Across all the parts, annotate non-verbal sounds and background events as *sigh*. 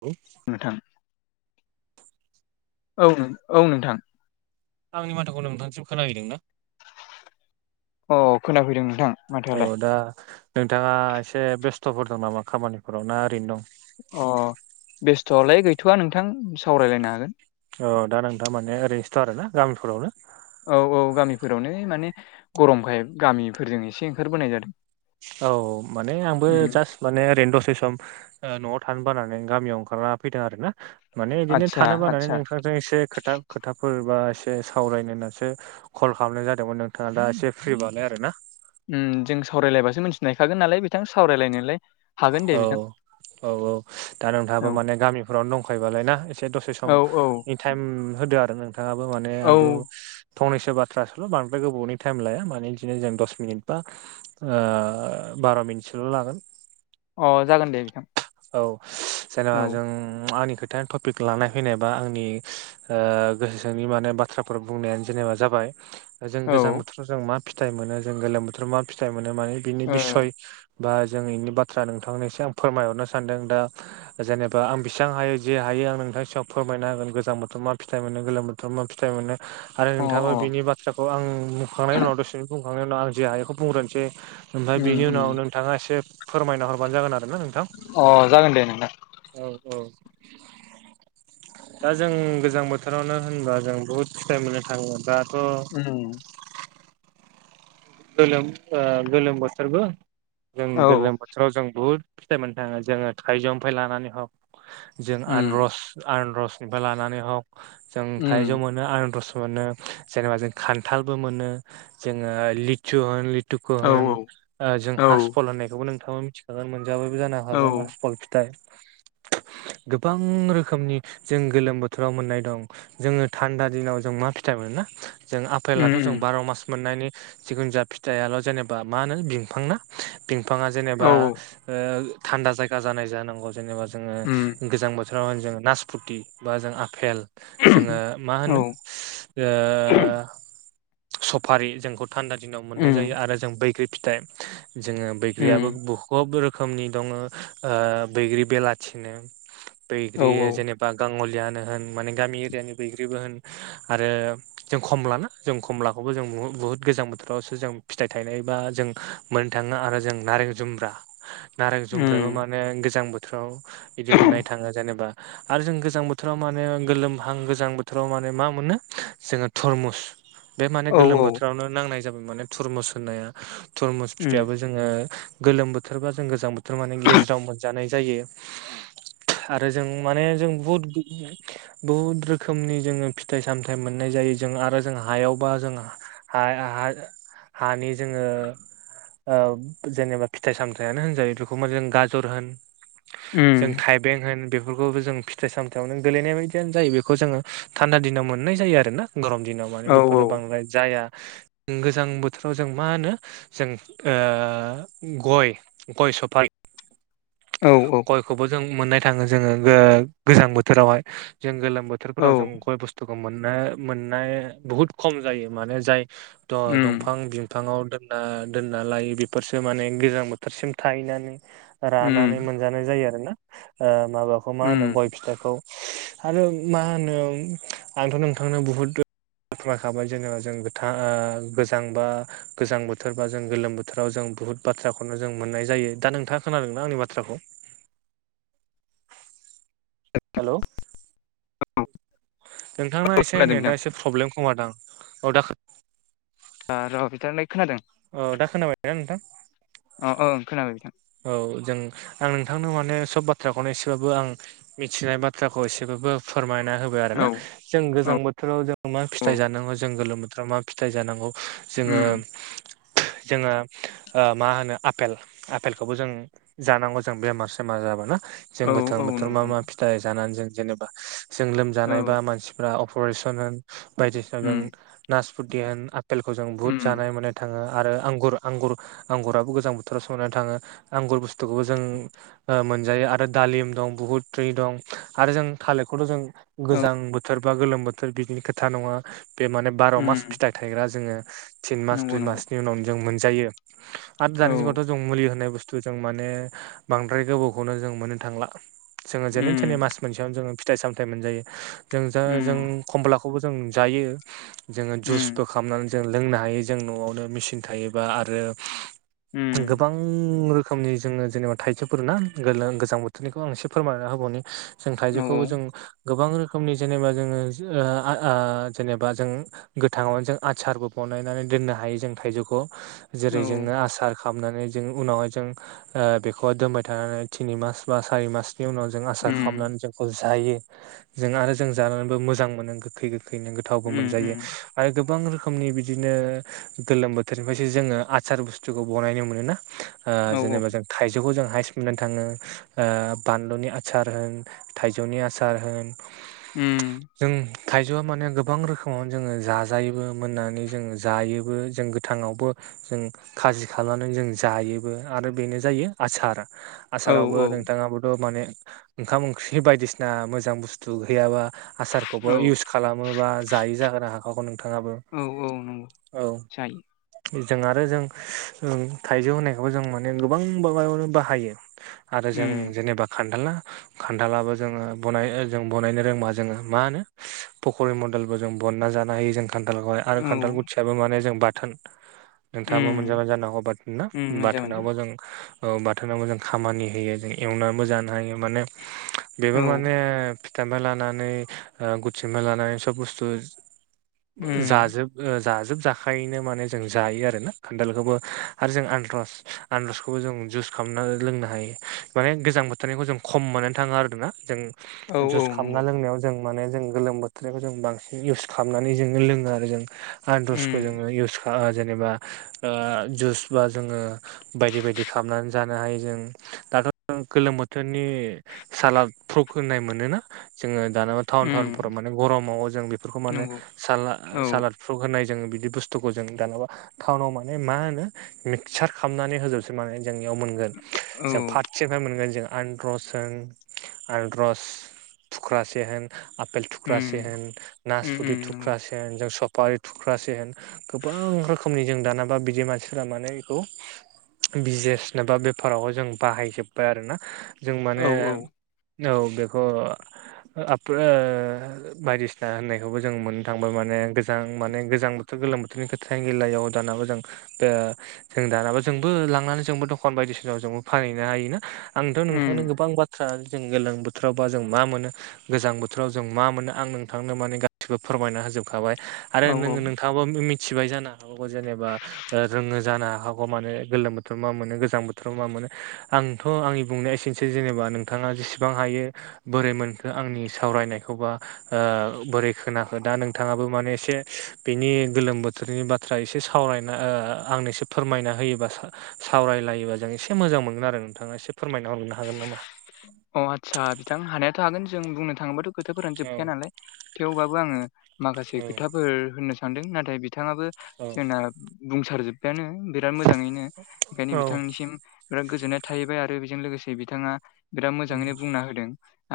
ओ नोंथां औनो औ नोंथां। आंनि माथोखौ नोंथांसिम खोनाहैदों ना। अ खोनाफैदों नोंथां। औ माथोआलाय दा नोंथाङा एसे बेस्थ'फोर दं नामा खामानिफोराव ना ओरैनो दं। अ बेस्थ'आलाय गैथ'आ नोंथां सावरायलायनो हागोन। अ दा नोंथां माने ओरैन्सोथ' आरो ना गामिफोरावनो। औ औ गामिफोरावनो माने गरमखाय गामिफोरजों इसे ओंखारबोनाय जादों। औ माने आंबो उम जास्ट माने ओरैनो दसे सम ओ न'आव थानो बानानै गामियाव ओंखारना फैदों आरो ना। माने इदिनो आदसा थानो बानानै आदसा नोंथांजों एसे खोथा खोथाफोर बा एसे सावरायनो होननासो कल खामनाय जादोंमोन नोंथाङा दा इसे फ्रि बालाय आरो ना। उम जों सावरायलायबासो मिथिनायखागोन नालाय बिथां सावरायलायनोलाय हागोन औ दे बिथां। औ औ दा नोंथाङाबो औ माने गामिफोरावनो दंखायोबालाय ना एसे दसे सम औ औ टाइम होदो आरो नोंथाङाबो माने औ आंबो फंनैसो बाथ्रासोल' बांद्राय गोबावनि टाइम लाया माने बिदिनो जों दस मिनिट बा ओ बार' मिनिटसोल' लागोन। अ जागोन दे बिथां। औ औ जेनेबा जों आंनि खोथायानो टपिक लानाय फैनाय बा आंनि ओ गोसो सनि माने बाथ्राफोर बुंनायानो जेनेबा जाबाय जों औ गोजां ओ बोथोराव जों मा फिथायाइ मोनो जों गोलोम बोथोराव मा फिथाइ मोनो माने बिनि अ बिसय बा जों इनि बाथ्रा नोंथांनो एसे आं फोरमायहरनो सानदों दा जेनेबा आं बेसिबां हायो जे हायो आं नोंथांनि सिगांआव फोरमायना होगोन गोजां बोथोर मा फिथाइ मोनो गोलोम बो थोराव मा फिथाइ मोनो आरो अ नोंथाङाबो बिनि बाथ्राखौ आं बुंखांनायनि उनाव दसे बुंखांनायनि उनाव आं जे हायखौ बुंग्रोनसै ओमफ्राय उम बेनि उम उनाव नोंथाङा एसे फोरमायना हरबानो जागोन आरो ना नोंथां। अ जागोन दे नोंथां। औ औ दा जों गोजां बोथोरावनो होनबा जों बुहुद फिथाइ मोननो थाङो दाथ' औ गोलोम ओ गोलोम बोथोरबो जों औ गोलोम बोथोर *unintelligible* जों बुहुत फिथाइ मोननो थाङो जोङो थाइजौनिफ्राय लानानै हक जों उम आनरस आनरसनिफ्राय लानानै हक जों थाइजौ उम मोनो आनरस मोनो जेनेबा जों खान्थालबो मोनो जोङो लिथु होन दुखु औ होन ओ जों औ हास फल होननायखौबो नोंथाङा मिथिखागोन मोनजाबायबो जानो औ हागोन औ आसफल फिथाइ गोबां रोखोमनि जों गोलोम बोथोराव मोननाय दं जोङो थान्दा दिनाव जों मा फिथाइ मोनोना जों उम आफेलाथ' जों उम बार' मास मोननायनि जिखुनु ज फिथाइल' जेनेबा मा होनो बिफां ना बिंफाङा औ जेनेबा औ ओ थान्दा जायगा जानाय जानांगौ जेनेबा जोङो उम गोजां बोथोराव जोङो नासपुथि बा जों आफेल जोङो मा औ होनो ओ सफारि जोंखौ थान्दा दिनाव मोननाय उम जायो आरो जों बैग्रि फिथाइ जोङो बैग्रियाबो उम बहु खब रोखोमनि दङ ओ बैग्रि बेलाथिनो औ बैग्रि औ जेनेबा बा गाङलियानो होन माने गामि एरियानि बैग्रिबो होन आरो जों खमलाना जों खमलाखौबो जों बुहु बुहुद गोजां बोथोरावसो जों फिथाइ थायनाय बा जों मोननो थाङो आरो जों नारें जुमब्रा नारें जुम्रबो उम माने गोजां बोथोराव बिदि मोननाय थाङा जेनेबा आरो जों गोजां बोथोराव माने गोलोमहां गोजां बोथोराव माने मा मोनो जोङो थरमुस बे माने औ गोलोम औ बोथोरावनो नांनाय जाबाय माने धरमुस होननाया धरमुस उम फिथाइयाबो जोङो गोलोम बोथोरबा जों गोजां बोथोर माने गेजेराव मोनजानाय जायो। आरो जों माने जों बुहुत बहुद रोखोमनि जोङो फिथाइ सामथाय मोननाय जायो जों आरो जों हायावबा जों ह ह हानि जोङो ओ जेनेबा फिथाइ सामथायाइानो होनजायो बेखौ म जों गाजर होन उम जों थाय बें बेफोरखौबो जों फिथाइ सामथायाइाव नों देलैनाय बायदियानो जायो बेखौ जोङो थान्दा दिनाव मोननाय जायो आर ना गरम दिनाव औ माने औ बेफोरो बांद्राय जाया गोजां बोथोराव जों मा होनो जों ओ गय गय साफारि औ औ खौबो जों मोननाय थाङो जोङो ओ गोजां बोथोरावहाय जों गोलोम औ बोथोरफोराव जों गय बसथु *unintelligible* मोननाय बुहुत खम जायो माने जाय उम दंफां बि बिफाङाव दोन दोनना लायो बेफोरसो माने गोजां बोथोरसिम थाहैनानै रानानै उम मोनजानाय जायो आरो ना ओ माबाखौ मा होनो उम गय फिथाइखौ आरो मा होनो आंथ' नोंथांनो बुहुद *unintelligible* जेनेबा जों गोथां गोजां बा गोजां बोथोर बा जों गोलोम बोथोराव जों बुहुत बाथ्राखौनो जों मोननाय जायो दा नोंथाङा खोनादोंना आंनि बाथ्रा थ्राखौ हेल' औ नोंथांना एसे खोनादों नोंथां नेटा एसे प्रब्लेम खमा दां औ दा र बिथांलाय खोनादों औ दा खोनाबायना नोंथां? औ औ खोनाबाय नोंथां औ जों आं नोंथांनो माने सब बाथ्राखौनो एसेबाबो आं मिथिनाय बाथ्राखौ एसेबबो फोरमायना होब बाय आरो औ ना जों गोजां औ बोथोराव जों मा औ फिथाइ जानांगौ जों गोलोम बोथोराव मा फिथाइ जानांगौ जोङो उम जोङो ओ मा होनो आपेल आफेलखौबो जों जानांगौ जों बेमार सेमार जाबाना जों औ गोथां औ बोथोर नंगौ मा मा नंगौ थाइ जानानै जों जेनेबा जों लोमजानाय औ बा मानसिफ्रा अपारेसन होन बायदिसिना जों उम नासपुरदिय होन आपेलखौ जों बुहुत उम जानाय माने थाङो आरो आंगुर आंगुर आंगुराबो गोजां बोथोराव संनानै थाङो आंगुर बुस्थुखौबो जों मोनजायो आरो दालिम दं बुहुद्रि दं आरो जों थालिरखौथ' जों गोजां बोथोर बा गोलोम बोथोर बिनि खोथा नङा बे माने बार' मास उम फिथाइ ज नंगौ नंगौ उाव ज मोन आरो औ दानिाव' ज मुलि होनाय बुस्थु जों माने बांद्राय गोबावखौनो जों मोननो थांला जोङो जेनेन थेनै उम मास मोनसेयावनो जोङो फिथाइ सामथाइ मोनजायो जों जा उम जों खमलाखौबो जों जायो जोङो उम जुइसबो खालामनानै जों लोंनो हायो जों न'आवनो मेचन थायोबा आरो उम गोबां रोखोमनि जोङो जेनेबा थाइजसेफोर ना गोजां बोथोरनिखौ आं एसे फोरमायना होबावनि जों औ थाइजौखौ जों गोबां रोखोमनि जेनेबा जोङो जेनेबा जों गोथाङावनो जों आ आसारबो बानायनानै दोननो हायो जों थायजौखौ औ जेरै जोङो आसार खालामनानै जों उनावहाय जों बेखौह दोनबाय थानानै थिनि मास बा सारि मासनि उनाव जों आसार उम खालामनानै जों जायो जों आरो जों जानानैबो मोजां मोनो गोखै गोखैनो गोथावबो उम मोनजायो उम आरो गोबां रोखोमनि बिदिनो गोलोम बोथोरनिफ्रायसो जोङो आसार बुस्थुखौ बनायनो मोन ना औ जेनेबा जों थाइजौखौ जों हाइस मोननानै थाङो बानलुनि आसचार होन थाइजौनि आसार होन उम जों थाइजौआ माने गोबां रोखोमावनो जोङो जाजायोबो मोननानै जोङो जायोबो जों गोथाङावबो जों खाजि खालामनानै जों जायोबो आरो बेनो जायो आसार औ आसारावबो औ नोंथाङाबोथ' माने ओंखाम ओंख्रि बायदिसिना मोजां बुस्थु गैयाबा आसारखौबो औ इउस खालामोबा जायो जागोना हाखाखौ नोंथाङाबो औ औ नंगौ औ जायो जों आरो जों थाइजौ होनायखौबो जों माने गोबां माबायावनो बाहायो आरो जों उम जेनेबा खान्दाला खान्थालाबो जोङो ब जों बनायनो रोङा जोङो मा होनो पकरि मडेलबो जों बनना जानो हायो जों खान्थालखौहाय आरो औ खान्थाल गुथियाबो माने जों बाथोन नोंथाङाबो उम मोनजाबानो जानो हागौ बा उम मोनजा मोनजा बाथोनाव ज बोनाव मो जों खामानि होयो जों एवनानैबो जानो हायो माने औ बेबो माने फिथफ्राय लानानै गुथिनिफ्राय लानानै सब बुस्थु उम जाजोब जाजोब जाखायैनो माने जों जायो आरोोना खान्दालखौबो आरो जों आन्रस आनद्रसखौबो जों जुस खालामना लोंनो हायो माने गोजां बोथोरनिखौ जों खम मोननानै थाङो आरो दाना जों औ औ जुइस खालामना नंगौ लोंनायाव जों माने जों गोलोम बोथोरखौ जों बांसिन इउस खालामनानै जोङो लोङो आरो जों आनारसखौ उम जोङो इउस खालाम जेनेबा ओ जुस बा जोङो बायदि बायदि खालामनानै जानो हायो जों दाथ' गोलोम बोथोरनि सालाद फ्रुख होननाय मोनोना जोङो दाना मा टाउन उम थटाउनफोराव माने गरमाव जों बेफोरखौ माने नंगौ साला औ सालाद प्रख होनाय जोङो बिदि बुस्थुखौ जों दानबा टाउनाव माने मा होनो मिक्सार खालामनानै होजोबसैनानैे जोंनियाव मोनगोन औ जों फार सेनो मोनगोन जों एनडरस होन आनदरस *inaudible* *unintelligible* फुख्रासे होन आफेल थुख्रासे उम होन उम नासफथि उम नंगौ थुख्रासे जों सफारि थुख्रासेेन गोबां रोखोमनि जों दानाबा बिदि मानसि फोरा माने बेखौ बिजनेस बा बेफाराव जों बाहायजोब्बाय आरो ना जों औ माने औ बेखौ ओ बायदिसिना होननायखौबो जों मोननो थांबाय माने गोजां माने गोजां बोथोर गोलोम बोरनि खोथाया गलायाव दानाबो जां दा जों दानाबा जोंबो लांनानै जोंबो दखान बायदिसिनाव जोंबो फानहैनो हायोना आंथ' नोंथांनो उम गोबां बाथ्रा जों गोलां बोथोराव बा जों मा मोनो गोजां बोथोराव जों मा मोनो आं नोंथांनो माने गासिबो फोरमायना होजोबखाबाय। आरो औ औ नोंङो नोंथाङाबो मिथिबाय जानो हागौ जेनेबा ओ रोङो जानो हाखागौ माने गोलोम बोथोराव मा मोनो गोजां बोथोराव मा मोनो आं थ' आंनि बुंनाया एसेनोसै जेनेबा नोंथाङा जेसेबां हायो बोरै मोनखो आंनि सावरायनायखौ बा ओ बोरै खोनाखो दा नोंथाङाबो माने एसे बिनि गोलोम बोथोरनि बाथ्रा एसे सावरायना ओ आंनिसिम फोरमायना होयोबा सावरायलायोबा जों एसे मोजां मोनगोन आरो नोंथाङा एसे फोरमायना हरनो हागोन नामा? अ आदसा बिथां हानायाथ' हागोन जों बुंनो थाङोबाथ' खोथाफोरानो औ जोबखाया नालाय थेवबो आंङो माखसे औ खोथा फोर होननो सानदों नाथाय बिथाङाबो औ जोंना बुंसार जोब्बायानो बिराद मोजांङैनो ओंखायनो बिथांनिसिम बिराद गोजोननाय थाहैबाय आरो बेजों लोगोसे बिथाङा बिराद मोजाङैनो बुंना होदों।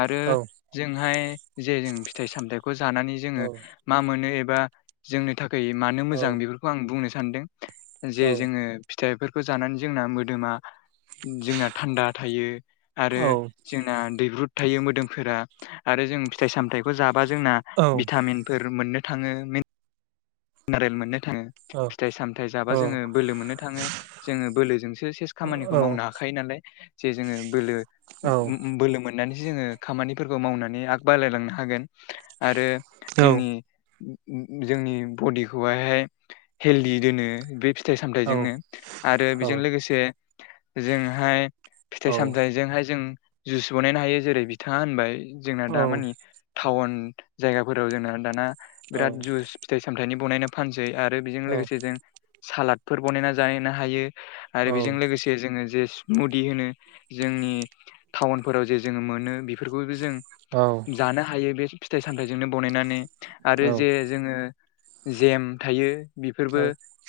आरो औ जोंहाय जे जों फिथाइ सामथायाइखौ जानानै जोंङो मा मोनो एबा जोंनि थाखाय मानो औ मोजां बेफोरखौ आं बुंनो सानदों। औ जे जोंङो फिथाइफोरखौ जानानै जोंना मोदोमा जोंना थान्दा थायो। आरो जोंना दैब्रुद थायो मोदोमफोरा आरो जों फिथाइ सामथायाइखौ जाबा जोंना औ भिटामिनफोर मोननो थांङो मारै मोननो थाङो फिथाइ सामथाय जाबा औ जोंङो बोलो मोननो थाङो जोंङो बोलोजोंसो सेस खामानिखौ मावनो हागोन। खायो नालाय जे जोंङो बोलो औ बोलो मोनो नानैसो जोंङो खामानिफोरखौ मावनानै आग बाराय लांनो हागोन आरो जोंनि जोंनि बडिखौहायहाय हेलदि दोनो बे फिथाइ सामथाइजोंनो आरो बेजों लोगोसे जोंहाय फिथाइ सामथायाइजोंहाय जों जुइस बानायनो हायो जेरै बिथाङा होनबाय जोंना दामानि टाउन जायगाफोराव जोंना दाना बिराद जुइस फिथाइ सामथायाइनि बनायना फानसै आरो बेजों लोगोसे जों सालादफोर बानायना जानो हायो। औ आरो बेजों लोगोसे जे जोंङो जे स्मुदि होनो जोंनि टाउनफोराव जे जोंङो मोनो बेफोरखौबो जों औ जानो हायो बे फिथाइ सामथाइजोंनो बनायनानै औ आरो जे जोंङो जेम थायो बेफोरबो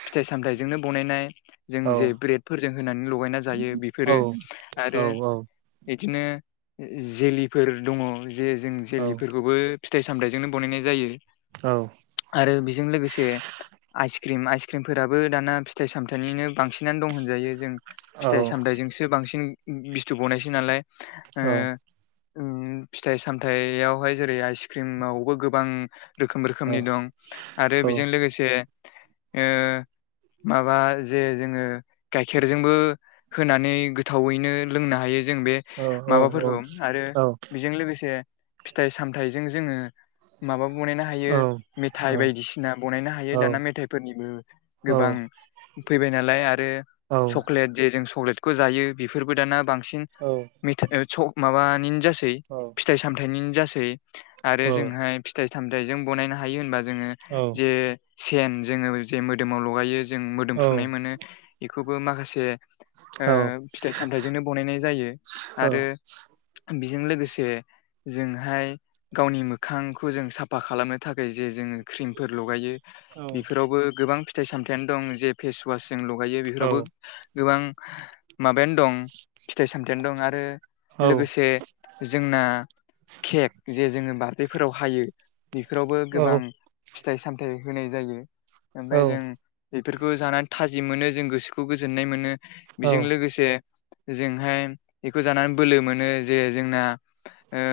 फिथाइ सामथायाइजोंनो बनायनाय। जों जे ब्रेडफोरजों होनानै लगायना जायो बेफोरो आरो बिदिनो जेलिफोर दङ जे जों जेलिफोरखौबो फिथाइ सामथायाइजोंनो बानायनाय जायो। औ आरो बेजों लोगोसे आइसक्रिम आइसक्रिमफोराबो दाना फिथाइ सामथायाइनिनो बांसिनानो दं होनजायो जों फिथाइ सामथायाइजोंसो बांसिन बस्थु बनायसै नालाय ओ फिथाइ सामथायाइयावहाय जेरै आइसक्रिमावबो गोबां रोखोम रोखोमनि दं। आरो बेजों लोगोसे ओ माबा जे जोंङो गाइखेरजोंबो होनानै गोथावैनो लोंनो हायो जों बे माबाफोरखौ आरो बेजों लोगोसे फिथाइ सामथायाइजों जोंङो माबा बानायनो हायो। मेथाइ बायदिसिना बनायनो हायो दाना मेथाइफोरनिबो गोबां फैबाय नालाय आरो चक्लेट जे जों सक्लेटखौ जायो बेफोरबो दाना बांसिन औ मेथाइ माबानिनो जासै फिथाइ सामथायाइनिनो जासै आरो जोंहाय फिथाइ सामथाइ जों बानायनो हायो होनबा जोङो जे सेन जोंङो जे मोदोमाव लगायो। जों मोदोमफ्रुनाय मोनो बेखौबो माखासे फिथाइ सामथायाइजोंनो बनायनाय जायो। आरो बेजों लोगोसे जोंहाय गावनि मोखांखौ जों साफा खालामनो थाखाय जे जोङो क्रिमफोर लगायो बेफोरावबो गोबां फिथाइ सामथायानो दं जे फेसवास जों लगायो बेफोरावबो गोबां माबायानो दं फिथाइ सामथायाइानो दं आरो लोगोसे जोंना केक जे जोङो बार्थडेफोराव हायो बेफोरावबो गोबां फिथाइ सामथाइ होनाय जायो ओमफाय जों बेफोरखौ जानानै थाजिम मोनो जों गोसोखौ गोजोननाय मोनो बेजों लोगोसे जोंहाय बेखौ जानानै बोलो मोनो जे जोंना ओ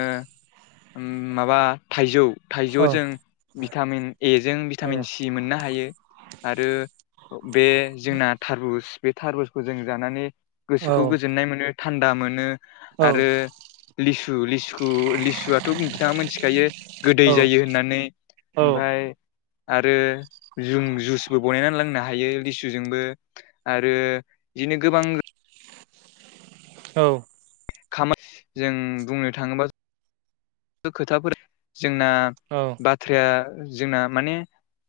मुं माबा थाइजौ थाइजौ जों भिटामिन एजों भिटामिन सि दि मोननो हायो आरो बे जोंना थारबुज बे थारबुसखौ जों जानानै गोसोखौ गोजोननाय मोनो थान्दा मोनो आरो लिसु लिसुखौ लिसुआथ' बिथाङा मिथिखायो गोदै जायो होननानै ओमफाय आरो जुं जुसबो बनायनानै लोंनो हायो लिसुजोंबो आरो दिनो गोबां औ खामा जों बुंनो थाङोबा खोथाफोरा जोंना औ बाथ्राया जोंना माने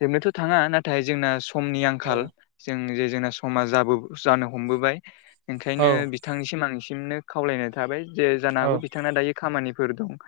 जोबनोथ' थाङा नाथाय जोंना समनि आंखाल जों जे जोंना समाज जाब जानो हमबोबाय औ ओंखायनो बिथांनिसिम आंसिमनो खावलायनाय थाबाय जे जानो औ औ हागौ बिथांना दायो खामानिफोर दं